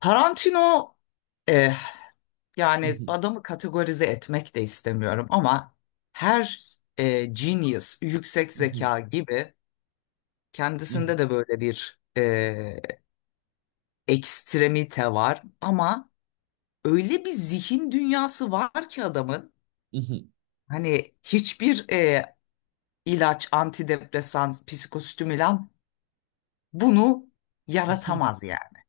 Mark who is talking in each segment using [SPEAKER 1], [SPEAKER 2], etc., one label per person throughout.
[SPEAKER 1] Tarantino, eh, yani
[SPEAKER 2] Mhm,
[SPEAKER 1] adamı kategorize etmek de istemiyorum ama her genius, yüksek
[SPEAKER 2] mhm,
[SPEAKER 1] zeka gibi
[SPEAKER 2] mhm,
[SPEAKER 1] kendisinde de böyle bir ekstremite var ama öyle bir zihin dünyası var ki adamın
[SPEAKER 2] mhm,
[SPEAKER 1] hani hiçbir ilaç, antidepresan, psikostimülan bunu
[SPEAKER 2] mhm.
[SPEAKER 1] yaratamaz yani.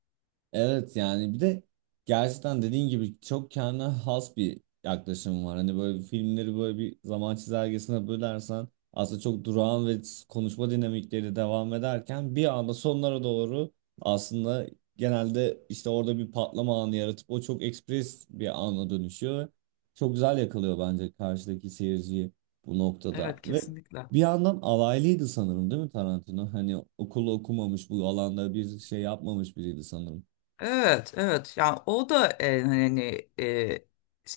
[SPEAKER 2] Evet, yani bir de gerçekten dediğin gibi çok kendine has bir yaklaşım var. Hani böyle filmleri böyle bir zaman çizelgesine bölersen aslında çok durağan ve konuşma dinamikleri devam ederken bir anda sonlara doğru aslında genelde işte orada bir patlama anı yaratıp o çok ekspres bir ana dönüşüyor. Ve çok güzel yakalıyor bence karşıdaki seyirciyi bu noktada.
[SPEAKER 1] Evet,
[SPEAKER 2] Ve
[SPEAKER 1] kesinlikle.
[SPEAKER 2] bir yandan alaylıydı sanırım, değil mi Tarantino? Hani okulu okumamış, bu alanda bir şey yapmamış biriydi sanırım.
[SPEAKER 1] Evet, evet, yani o da hani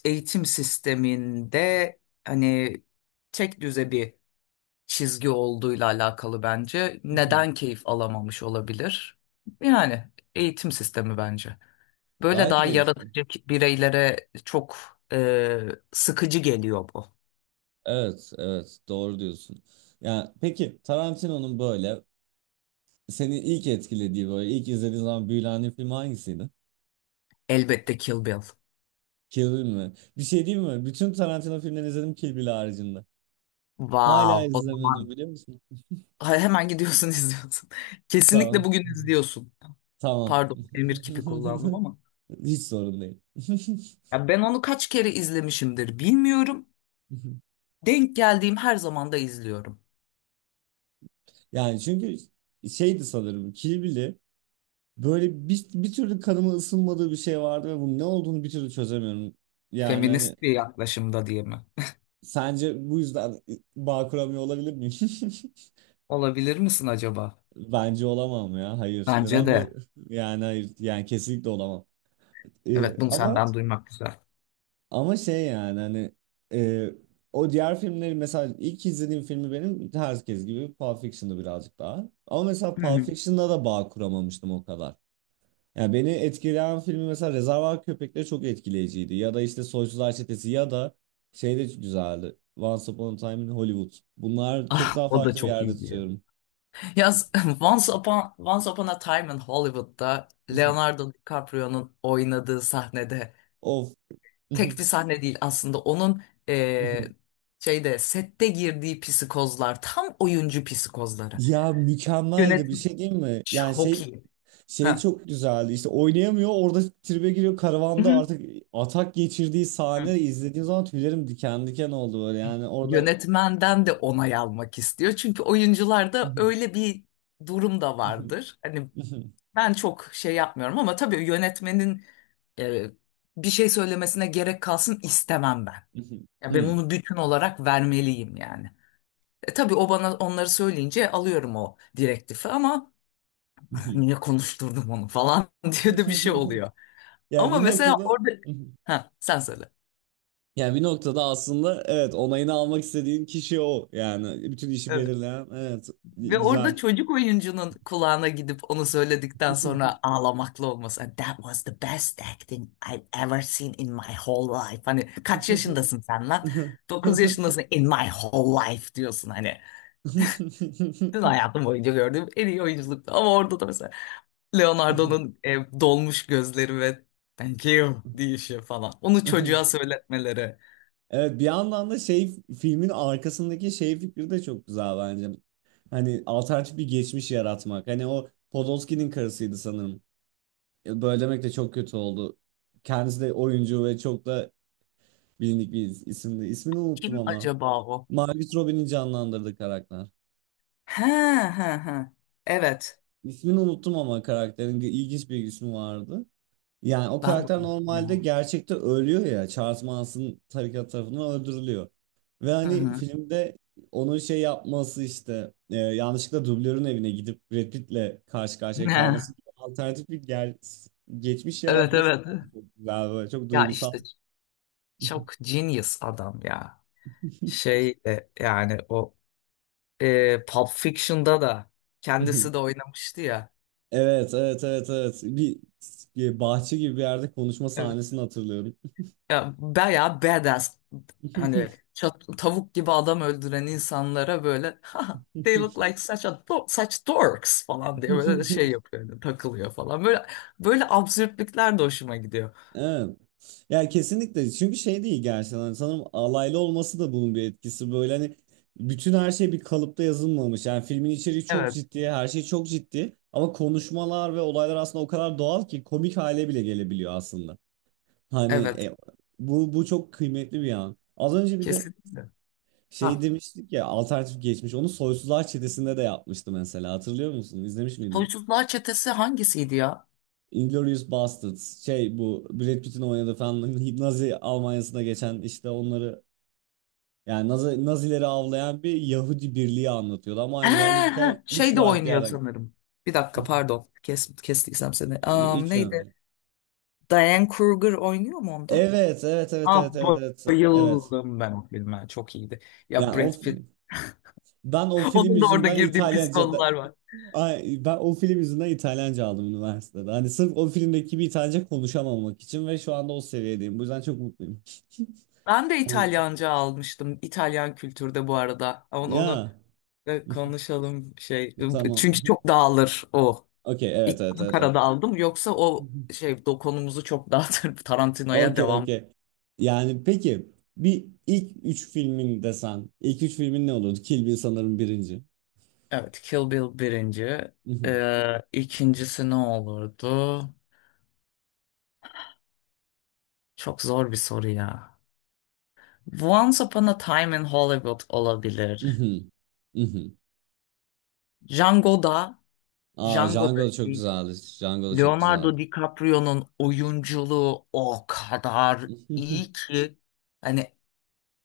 [SPEAKER 1] eğitim sisteminde, hani tek düze bir çizgi olduğuyla alakalı bence.
[SPEAKER 2] Hı hı.
[SPEAKER 1] Neden keyif alamamış olabilir? Yani eğitim sistemi bence. Böyle
[SPEAKER 2] Belki
[SPEAKER 1] daha
[SPEAKER 2] de işte.
[SPEAKER 1] yaratıcı bireylere çok sıkıcı geliyor bu.
[SPEAKER 2] Evet, evet, doğru diyorsun. Ya peki Tarantino'nun böyle seni ilk etkilediği, böyle ilk izlediğin zaman büyülendiğin film hangisiydi?
[SPEAKER 1] Elbette Kill Bill.
[SPEAKER 2] Kill Bill mi? Bir şey diyeyim mi? Bütün Tarantino filmlerini izledim, Kill Bill haricinde. Hala
[SPEAKER 1] Wow, o
[SPEAKER 2] izlemedim,
[SPEAKER 1] zaman.
[SPEAKER 2] biliyor musun?
[SPEAKER 1] Ha, hemen gidiyorsun izliyorsun. Kesinlikle
[SPEAKER 2] Tamam.
[SPEAKER 1] bugün izliyorsun.
[SPEAKER 2] Tamam.
[SPEAKER 1] Pardon, emir kipi kullandım ama.
[SPEAKER 2] Hiç sorun değil.
[SPEAKER 1] Ya, ben onu kaç kere izlemişimdir bilmiyorum. Denk geldiğim her zaman da izliyorum.
[SPEAKER 2] Yani çünkü şeydi sanırım Kill Bill'i, böyle bir türlü kanıma ısınmadığı bir şey vardı ve bunun ne olduğunu bir türlü çözemiyorum. Yani hani.
[SPEAKER 1] Feminist bir yaklaşımda diye mi?
[SPEAKER 2] Sence bu yüzden bağ kuramıyor olabilir miyim?
[SPEAKER 1] Olabilir misin acaba?
[SPEAKER 2] Bence olamam ya. Hayır.
[SPEAKER 1] Bence
[SPEAKER 2] Neden böyle?
[SPEAKER 1] de.
[SPEAKER 2] Yani hayır. Yani kesinlikle olamam.
[SPEAKER 1] Evet, bunu
[SPEAKER 2] Ama
[SPEAKER 1] senden duymak güzel.
[SPEAKER 2] şey yani hani, e, o diğer filmleri mesela ilk izlediğim filmi benim herkes gibi Pulp Fiction'dı, birazcık daha. Ama mesela
[SPEAKER 1] Hı
[SPEAKER 2] Pulp
[SPEAKER 1] hı.
[SPEAKER 2] Fiction'da da bağ kuramamıştım o kadar. Ya, beni etkileyen filmi mesela Rezervuar Köpekleri çok etkileyiciydi. Ya da işte Soysular Çetesi, ya da şey de güzeldi. Once Upon a Time in Hollywood. Bunlar çok
[SPEAKER 1] Ah,
[SPEAKER 2] daha
[SPEAKER 1] o da
[SPEAKER 2] farklı bir
[SPEAKER 1] çok
[SPEAKER 2] yerde
[SPEAKER 1] iyi diyor.
[SPEAKER 2] tutuyorum.
[SPEAKER 1] Ya, Once Upon a Time in Hollywood'da Leonardo DiCaprio'nun oynadığı sahnede
[SPEAKER 2] Of.
[SPEAKER 1] tek bir sahne değil aslında onun şeyde sette girdiği psikozlar tam oyuncu psikozları.
[SPEAKER 2] Ya, mükemmeldi bir
[SPEAKER 1] Yönetim
[SPEAKER 2] şey, değil mi? Yani
[SPEAKER 1] çok
[SPEAKER 2] şey
[SPEAKER 1] iyi.
[SPEAKER 2] şey
[SPEAKER 1] Ha.
[SPEAKER 2] çok güzeldi. İşte oynayamıyor orada, tribe giriyor
[SPEAKER 1] Hı
[SPEAKER 2] karavanda
[SPEAKER 1] hı.
[SPEAKER 2] artık atak geçirdiği
[SPEAKER 1] Hı.
[SPEAKER 2] sahne, izlediğim zaman tüylerim diken diken oldu, böyle yani orada
[SPEAKER 1] Yönetmenden de onay almak istiyor. Çünkü oyuncularda öyle bir durum da vardır. Hani ben çok şey yapmıyorum ama tabii yönetmenin e, bir şey söylemesine gerek kalsın istemem ben. Ya, ben onu bütün olarak vermeliyim yani. E, tabii o bana onları söyleyince alıyorum o direktifi ama niye konuşturdum onu falan diye de bir şey oluyor.
[SPEAKER 2] Yani
[SPEAKER 1] Ama
[SPEAKER 2] bir
[SPEAKER 1] mesela
[SPEAKER 2] noktada
[SPEAKER 1] orada... Ha, sen söyle.
[SPEAKER 2] yani bir noktada aslında evet, onayını almak istediğin kişi o. Yani bütün işi belirleyen, evet,
[SPEAKER 1] Ve
[SPEAKER 2] güzel.
[SPEAKER 1] orada çocuk oyuncunun kulağına gidip onu söyledikten sonra ağlamaklı olması. "And that was the best acting I've ever seen in my whole life." Hani kaç yaşındasın sen lan? 9 yaşındasın, in my whole life diyorsun hani. Bütün hayatım boyunca gördüğüm en iyi oyunculuktu. Ama orada da mesela Leonardo'nun dolmuş gözleri ve thank you deyişi falan. Onu çocuğa söyletmeleri.
[SPEAKER 2] Evet, bir yandan da şey, filmin arkasındaki şey fikri de çok güzel bence. Hani alternatif bir geçmiş yaratmak. Hani o Podolski'nin karısıydı sanırım. Böyle demek de çok kötü oldu. Kendisi de oyuncu ve çok da bilindik bir isimdi. İsmini unuttum
[SPEAKER 1] Kim
[SPEAKER 2] ama.
[SPEAKER 1] acaba o?
[SPEAKER 2] Margot Robbie'nin canlandırdığı karakter.
[SPEAKER 1] He he he. Evet.
[SPEAKER 2] İsmini unuttum ama karakterin ilginç bir ismi vardı. Yani o
[SPEAKER 1] Ben de
[SPEAKER 2] karakter
[SPEAKER 1] onu
[SPEAKER 2] normalde
[SPEAKER 1] ya.
[SPEAKER 2] gerçekte ölüyor ya. Charles Manson tarikat tarafından öldürülüyor. Ve
[SPEAKER 1] Hı
[SPEAKER 2] hani
[SPEAKER 1] hı.
[SPEAKER 2] filmde onun şey yapması işte, yanlışlıkla dublörün evine gidip Brad Pitt'le karşı karşıya kalması gibi alternatif bir geçmiş
[SPEAKER 1] Evet,
[SPEAKER 2] yaratması da
[SPEAKER 1] evet.
[SPEAKER 2] bence çok güzel, böyle çok
[SPEAKER 1] Ya
[SPEAKER 2] duygusal.
[SPEAKER 1] işte çok genius adam ya. Şey yani o Pulp Fiction'da da kendisi de oynamıştı ya.
[SPEAKER 2] Evet evet evet evet, bir bahçe gibi bir yerde konuşma
[SPEAKER 1] Evet.
[SPEAKER 2] sahnesini hatırlıyorum.
[SPEAKER 1] Ya, bayağı badass. Hani tavuk gibi adam öldüren insanlara böyle "Ha, they look like such dorks" falan diye böyle de şey yapıyor. Hani takılıyor falan. Böyle böyle absürtlükler de hoşuma gidiyor.
[SPEAKER 2] Evet. Ya kesinlikle, çünkü şey değil gerçekten. Hani sanırım alaylı olması da bunun bir etkisi, böyle hani bütün her şey bir kalıpta yazılmamış yani. Filmin içeriği çok
[SPEAKER 1] Evet.
[SPEAKER 2] ciddi, her şey çok ciddi ama konuşmalar ve olaylar aslında o kadar doğal ki komik hale bile gelebiliyor aslında, hani
[SPEAKER 1] Evet.
[SPEAKER 2] bu çok kıymetli bir an. Az önce bir de
[SPEAKER 1] Kesinlikle.
[SPEAKER 2] şey
[SPEAKER 1] Ha,
[SPEAKER 2] demiştik ya, alternatif geçmiş, onu Soysuzlar Çetesi'nde de yapmıştı mesela, hatırlıyor musun? İzlemiş miydin?
[SPEAKER 1] Huysuzlar Çetesi hangisiydi ya?
[SPEAKER 2] Inglourious Basterds şey, bu Brad Pitt'in oynadığı falan, Nazi Almanya'sına geçen, işte onları, yani Nazileri avlayan bir Yahudi birliği anlatıyordu, ama
[SPEAKER 1] Ha,
[SPEAKER 2] aynı zamanda hikaye
[SPEAKER 1] ha.
[SPEAKER 2] 3
[SPEAKER 1] Şey de
[SPEAKER 2] farklı
[SPEAKER 1] oynuyor
[SPEAKER 2] yerden
[SPEAKER 1] sanırım. Bir dakika, pardon. Kestiysem seni.
[SPEAKER 2] hiç
[SPEAKER 1] Neydi?
[SPEAKER 2] önemli.
[SPEAKER 1] Diane Kruger oynuyor mu onda?
[SPEAKER 2] Evet, evet, evet, evet,
[SPEAKER 1] Ah,
[SPEAKER 2] evet, evet, evet.
[SPEAKER 1] bayıldım ben o filme. Çok iyiydi. Ya
[SPEAKER 2] Yani o
[SPEAKER 1] Brad Pitt.
[SPEAKER 2] film- ben o film
[SPEAKER 1] Onun da orada
[SPEAKER 2] yüzünden
[SPEAKER 1] girdiği pis
[SPEAKER 2] İtalyanca da
[SPEAKER 1] konular var.
[SPEAKER 2] Ay, ben o film yüzünden İtalyanca aldım üniversitede. Hani sırf o filmdeki bir İtalyanca konuşamamak için, ve şu anda o seviyedeyim. Bu yüzden çok mutluyum.
[SPEAKER 1] Ben de
[SPEAKER 2] Hani,
[SPEAKER 1] İtalyanca almıştım. İtalyan kültürde bu arada. Onu
[SPEAKER 2] ya
[SPEAKER 1] konuşalım şey.
[SPEAKER 2] tamam.
[SPEAKER 1] Çünkü çok dağılır o.
[SPEAKER 2] Okey, evet evet
[SPEAKER 1] İtalyan
[SPEAKER 2] evet evet.
[SPEAKER 1] karada aldım. Yoksa
[SPEAKER 2] Hı
[SPEAKER 1] o
[SPEAKER 2] hı.
[SPEAKER 1] şey dokunumuzu çok dağıtır. Tarantino'ya
[SPEAKER 2] Okey,
[SPEAKER 1] devam.
[SPEAKER 2] okey. Yani peki bir ilk üç filmin desen, ilk üç filmin ne olurdu? Kill Bill sanırım birinci.
[SPEAKER 1] Evet, Kill Bill birinci.
[SPEAKER 2] Mhm,
[SPEAKER 1] İkincisi ne olurdu? Çok zor bir soru ya. Once Upon a Time in Hollywood olabilir.
[SPEAKER 2] mhm, mhm.
[SPEAKER 1] Django'da,
[SPEAKER 2] Aa,
[SPEAKER 1] Django'da
[SPEAKER 2] Django da çok
[SPEAKER 1] şey,
[SPEAKER 2] güzeldi. Django da çok güzeldi.
[SPEAKER 1] Leonardo DiCaprio'nun oyunculuğu o kadar iyi ki hani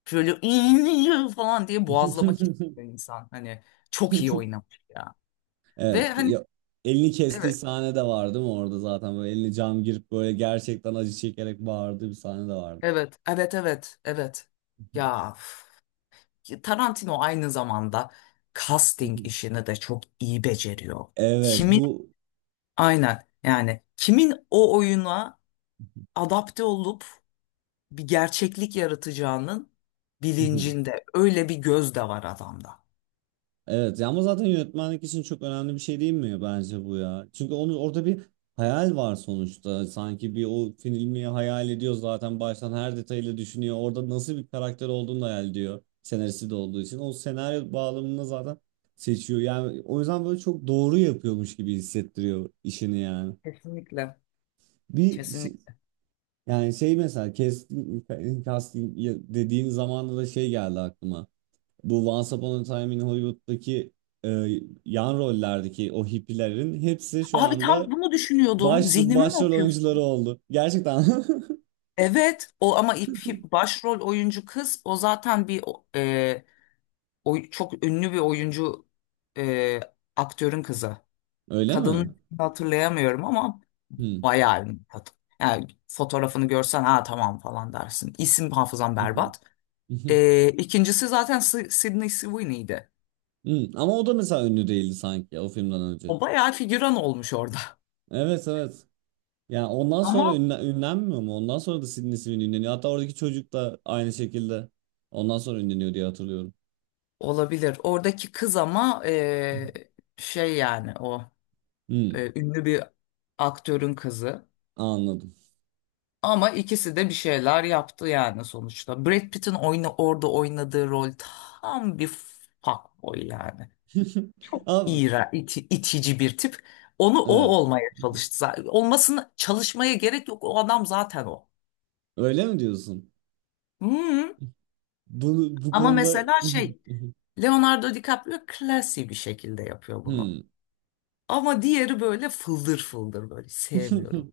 [SPEAKER 1] şöyle "İyi" falan diye boğazlamak istiyor insan. Hani çok iyi oynamış ya. Ve
[SPEAKER 2] Evet.
[SPEAKER 1] hani
[SPEAKER 2] Elini kestiği
[SPEAKER 1] evet,
[SPEAKER 2] sahne de vardı mı orada zaten, böyle elini cam girip böyle gerçekten acı çekerek bağırdığı bir sahne de vardı.
[SPEAKER 1] evet, evet, evet, evet. Ya, üf. Tarantino aynı zamanda casting işini de çok iyi beceriyor.
[SPEAKER 2] Evet
[SPEAKER 1] Kimin,
[SPEAKER 2] bu
[SPEAKER 1] aynen yani kimin o oyuna adapte olup bir gerçeklik yaratacağının bilincinde. Öyle bir göz de var adamda.
[SPEAKER 2] Evet, ya ama zaten yönetmenlik için çok önemli bir şey değil mi bence bu ya? Çünkü onu orada bir hayal var sonuçta. Sanki bir o filmi hayal ediyor zaten, baştan her detayıyla düşünüyor. Orada nasıl bir karakter olduğunu da hayal ediyor. Senaristi de olduğu için. O senaryo bağlamında zaten seçiyor. Yani o yüzden böyle çok doğru yapıyormuş gibi hissettiriyor işini yani.
[SPEAKER 1] Kesinlikle.
[SPEAKER 2] Bir şey-
[SPEAKER 1] Kesinlikle.
[SPEAKER 2] Yani şey, mesela casting dediğin zamanda da şey geldi aklıma. Bu Once Upon a Time in Hollywood'daki e, yan rollerdeki o hippilerin hepsi şu
[SPEAKER 1] Abi,
[SPEAKER 2] anda
[SPEAKER 1] tam bunu düşünüyordum. Zihnimi mi
[SPEAKER 2] başrol oyuncuları
[SPEAKER 1] okuyorsun?
[SPEAKER 2] oldu. Gerçekten.
[SPEAKER 1] Evet o ama başrol oyuncu kız o zaten bir o- e, oy- çok ünlü bir oyuncu e, aktörün kızı.
[SPEAKER 2] Öyle
[SPEAKER 1] Kadını
[SPEAKER 2] mi?
[SPEAKER 1] hatırlayamıyorum ama
[SPEAKER 2] Hmm.
[SPEAKER 1] bayağı ünlü kadın. Yani fotoğrafını görsen ha tamam falan dersin. İsim hafızam
[SPEAKER 2] Mhm.
[SPEAKER 1] berbat.
[SPEAKER 2] Mhm.
[SPEAKER 1] E, ikincisi zaten Sydney Sweeney'di.
[SPEAKER 2] Hmm. Ama o da mesela ünlü değildi sanki o filmden önce.
[SPEAKER 1] O bayağı figüran olmuş orada.
[SPEAKER 2] Evet evet. Yani ondan sonra
[SPEAKER 1] Ama
[SPEAKER 2] ünlenmiyor mu? Ondan sonra da Sidney Sweeney ünleniyor. Hatta oradaki çocuk da aynı şekilde ondan sonra ünleniyor diye hatırlıyorum.
[SPEAKER 1] olabilir. Oradaki kız ama şey yani o
[SPEAKER 2] Hmm,
[SPEAKER 1] ünlü bir aktörün kızı.
[SPEAKER 2] anladım.
[SPEAKER 1] Ama ikisi de bir şeyler yaptı yani sonuçta. Brad Pitt'in orada oynadığı rol tam bir fuckboy yani. Çok
[SPEAKER 2] Abi,
[SPEAKER 1] iğrenç, itici bir tip. Onu o
[SPEAKER 2] evet.
[SPEAKER 1] olmaya çalıştı zaten. Olmasını çalışmaya gerek yok. O adam zaten o.
[SPEAKER 2] Öyle mi diyorsun?
[SPEAKER 1] Hı.
[SPEAKER 2] Bunu bu
[SPEAKER 1] Ama
[SPEAKER 2] konuda
[SPEAKER 1] mesela şey, Leonardo DiCaprio klasi bir şekilde yapıyor bunu.
[SPEAKER 2] Hmm.
[SPEAKER 1] Ama diğeri böyle fıldır fıldır, böyle sevmiyorum.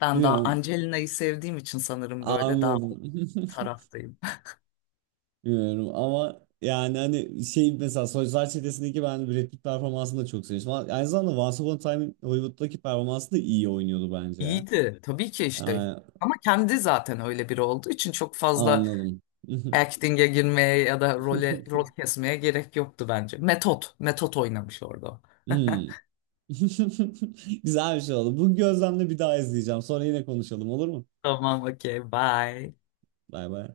[SPEAKER 1] Ben daha
[SPEAKER 2] Bilmiyorum.
[SPEAKER 1] Angelina'yı sevdiğim için sanırım böyle daha o
[SPEAKER 2] Anladım.
[SPEAKER 1] taraftayım.
[SPEAKER 2] Bilmiyorum ama yani hani şey, mesela Soyuzlar Çetesi'ndeki ben Brad Pitt performansını da çok sevmiştim. Ama aynı zamanda Once Upon a Time in Hollywood'daki performansı da iyi oynuyordu bence ya.
[SPEAKER 1] İyiydi tabii ki işte.
[SPEAKER 2] Yani,
[SPEAKER 1] Ama kendi zaten öyle biri olduğu için çok fazla
[SPEAKER 2] anladım.
[SPEAKER 1] acting'e girmeye ya da role rol kesmeye gerek yoktu bence. Metot oynamış orada. O.
[SPEAKER 2] Hmm. Güzel bir şey oldu. Bu gözlemle bir daha izleyeceğim. Sonra yine konuşalım, olur mu?
[SPEAKER 1] Tamam, okey, bye.
[SPEAKER 2] Bay bay.